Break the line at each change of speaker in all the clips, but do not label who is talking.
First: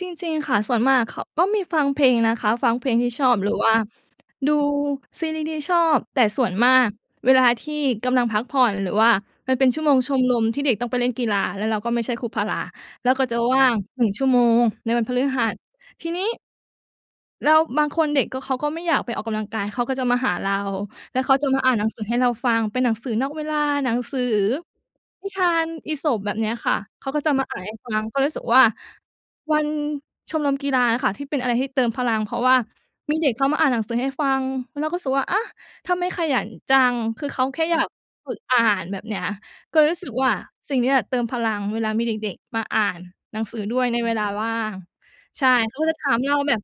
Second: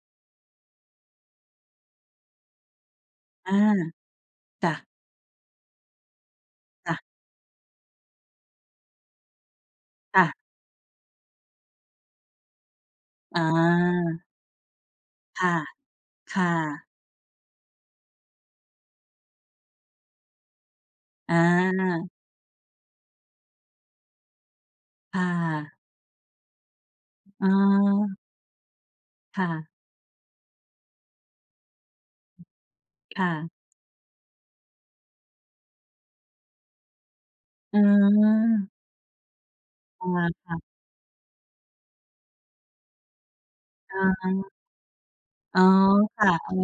จริง ๆ ค่ะ ส่วนมากเขา ก็มีฟังเพลงนะคะ ฟังเพลงที่ชอบหร
อ
ื
า
อว่าดู
จ้ะ
ซีรีส์ที่ชอบ แต่ส่วนมาก
จ้ะ
เวลาที่กำลังพักผ่อน หรือว่ามันเป็นชั่วโมงช
ค
ม
่
ร
ะ
มที่เด็กต้องไปเล่นกีฬา แล้วเราก็ไม่ใช่ครูพารา เราก็จะ
อ
ว่าง 1 ชั
า
่วโมงในวันพฤห
ค
ั
่
ส
ะ
ทีนี้
ค่ะ
แล้วบางคนเด็กก็ เขาก็ไม่อยากไปออกกำลังกาย เขาก็จะมาหาเรา แล้วเข
อ
าจะมาอ่านหนังสือ
า
ให้เราฟัง เป็นหนังสือนอกเวลา หนังสือ
ค่
นิทาน
ะ
อีสป แบบเนี้ยค่ะ เขาก็จะม
อ๋
า
อ
อ่านให้ฟัง ก็รู้สึกว่า
ค่
วั
ะ
นชมรมกีฬาอะค่ะ ที่เป็นอะไรที่เติมพลังเพราะว่ามี
ค
เด
่
็กเข
ะ
ามาอ่านหนังสือให้ฟัง เราก็รู้สึกว่า อา ทำไม่ขยันจัง คือเขาแค่อ
อ
ย
ื
ากฝึกอ่า
ม
น แบบเนี้ย ก็เลยรู้
อ
ส
า
ึกว่า
ค่ะ
สิ่งนี้แหละเติมพลัง เวลามีเด็ก ๆ มาอ่านหนังสือด้วยในเว
อ
ลาว
า
่าง ใช่
อ๋อ
เขาก็จะถาม
ค่
เ
ะ
รา
อ
แบ
า
บ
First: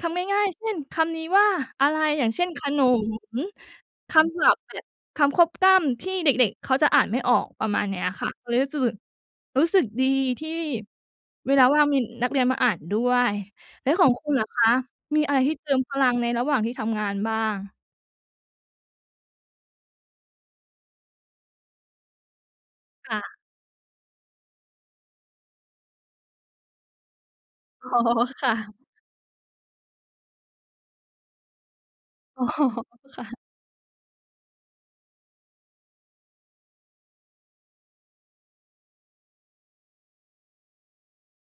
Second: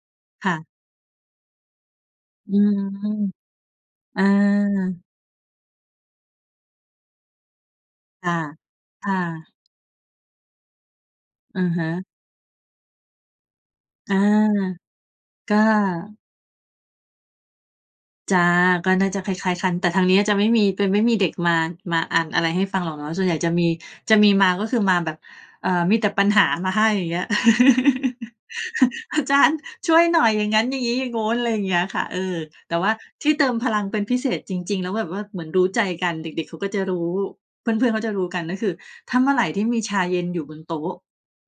คำง่า
ค
ย
่
ๆ เช
ะ
่นคำนี้ว่าอะไร อย่างเช่น
อื
ข
ม
นม ค
อ
ำศัพท์แบบ
า
คำควบกล้ำที่เด็ก ๆ เขาจะอ่านไม่ออก ประมาณเนี้ยค
ค
่ะ
่ะ
เลยรู้สึก
ค่ะ
รู้สึกดีที่เว
อ
ล
ะ
าว่
ฮ
างมี
ะ
นักเรียนมาอ่านด้วย แล้วของ
อา
คุณล่ะคะมีอะไรท
ก
ี่
็
เตรียมพลังในระหว่างที่ทำงานบ้าง?
จ้ะ ก็น่าจะคล้าย ๆ กันแต่ทางนี้จะไม่มี จะมีไม่มีเด็กมา มาอ่านอะไรให้ฟังหรอกเนา
ค
ะ
่
ส่วนใ
ะ
หญ่จะมี จะมีมาก็คือมาแบบ เอ่อ มีแต่ปัญหามาให้ อย่างเงี้ย
อ๋อ ค่ะ
"อาจารย์ช่วยหน่อย อย่างงั้น อย่างงี้ อย่างงู้น" อะไรอย่างเงี้ยค่ะ เอ่อ
อ๋อ
แต่ว่า
ค่
ที
ะ
่เติมพลังเป็นพิเศษจริง ๆ แล้วแบบว่าเหมือนรู้ใจกัน เด็ก ๆ เขาก็จะรู้ เพื่อน ๆ เขาจะรู้กัน ก็คือถ้าเมื่อไรที่มีชาเย็นอยู่บนโต๊ะ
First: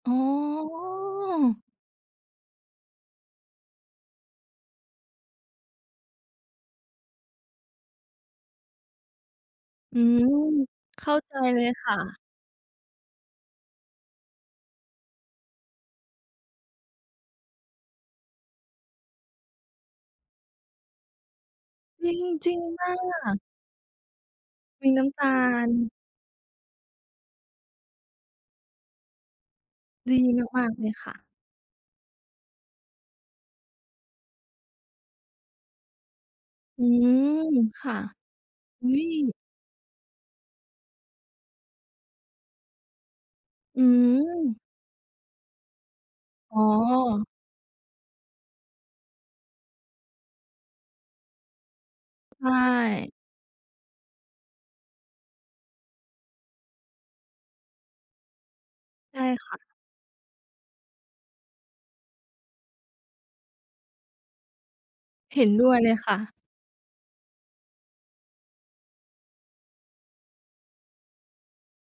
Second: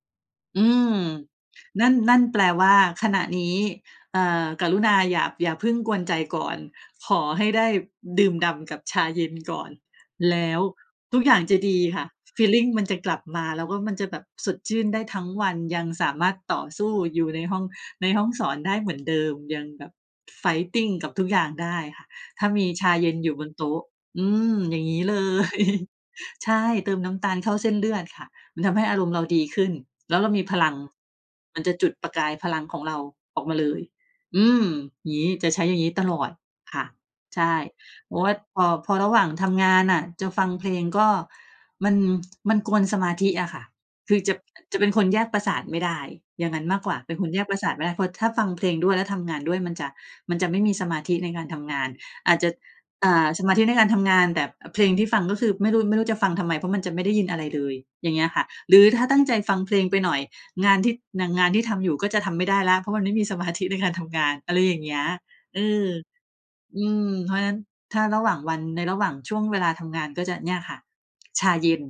อ๋อ
อืม นั่น นั่นแปลว่าขณะนี้ เอ่อ กรุณาอย่า อย่าพึ่งกวนใจก่อน ขอให้ได้ดื่มด่ำกับชาเย็นก่อน
อืม
แล้ว
เข้า
ทุก
ใ
อ
จ
ย่างจ
เ
ะ
ลย
ดี
ค่
ค่ะ
ะ
ฟีลลิงมันจะกลับมา แล้วก็มันจะแบบสดชื่นได้ทั้งวัน ยังสามารถต่อสู้อยู่ในห้อง ในห้องสอนได้เหมือนเดิม ยังแบบ fighting กับทุกอย่างได้ค
จ
่ะ
ริง
ถ้
จ
า
ริง
มี
ม
ช
า
าเย็นอยู่
ก
บนโต๊ะ อืม อย่
ม
าง
ี
ง
น
ี้
้
เล
ำตา
ย
ล
ใช่ เติมน้ำตาลเข้าเส้นเลือดค่ะ มันทำให้อารมณ์เราดีขึ้น
ด
แล
ี
้วเรามีพ
มา
ลั
ก
ง
ๆ เลยค่ะ
มันจะจุดประกายพลังของเราออกมาเลย อืม อย่างงี้ จะใช้อย่างนี้ตลอด ค
อ
่
ื
ะ
ม
ใช่
ค่ะ
เพราะว่าพอ
อุ
พ
๊
อระหว่าง
ย
ทำงานน่ะจะฟังเพลงก็ มัน มันกวนสมาธิอะค่ะ
อื
คือจะ
ม
จะเป็นคนแยกประสาทไม่ได้ อย่า
อ
ง
๋
งั
อ
้นมากกว่า เป็นคนแยกประสาทไม่ได้ เพราะถ้าฟังเพลงด้วย แล้วทำงานด้วยมันจะ มันจะไม่มีสมาธิในการทำงาน อาจ
ใช
จะ อ่
่
า สมาธิในการทำงาน แต่ อ เพลงที่ฟัง ก็คือไม่รู้ ไม่รู้จะฟังทำไม เพราะมันจะไม่ได้ยินอะไรเลย อย่างเงี้ยค่ะ หรือถ้าต
ใ
ั
ช
้
่
งใจ
ค
ฟ
่
ั
ะ
งเพลงไปหน่อย งานที่ อย่างงานที่ทำอยู่ก็จะทำไม่ได้แล้ว เพราะมันไม่มีสมาธิในการทำงาน อะไรอย่างเงี้ย
เห็น
เอ
ด้วย
อ
เลยค่ะ
อืม เพราะฉะนั้นถ้าระหว่างวัน ในระหว่างช่วงเวลาทำงาน ก็จะเนี่ยค่ะ ชาเย็น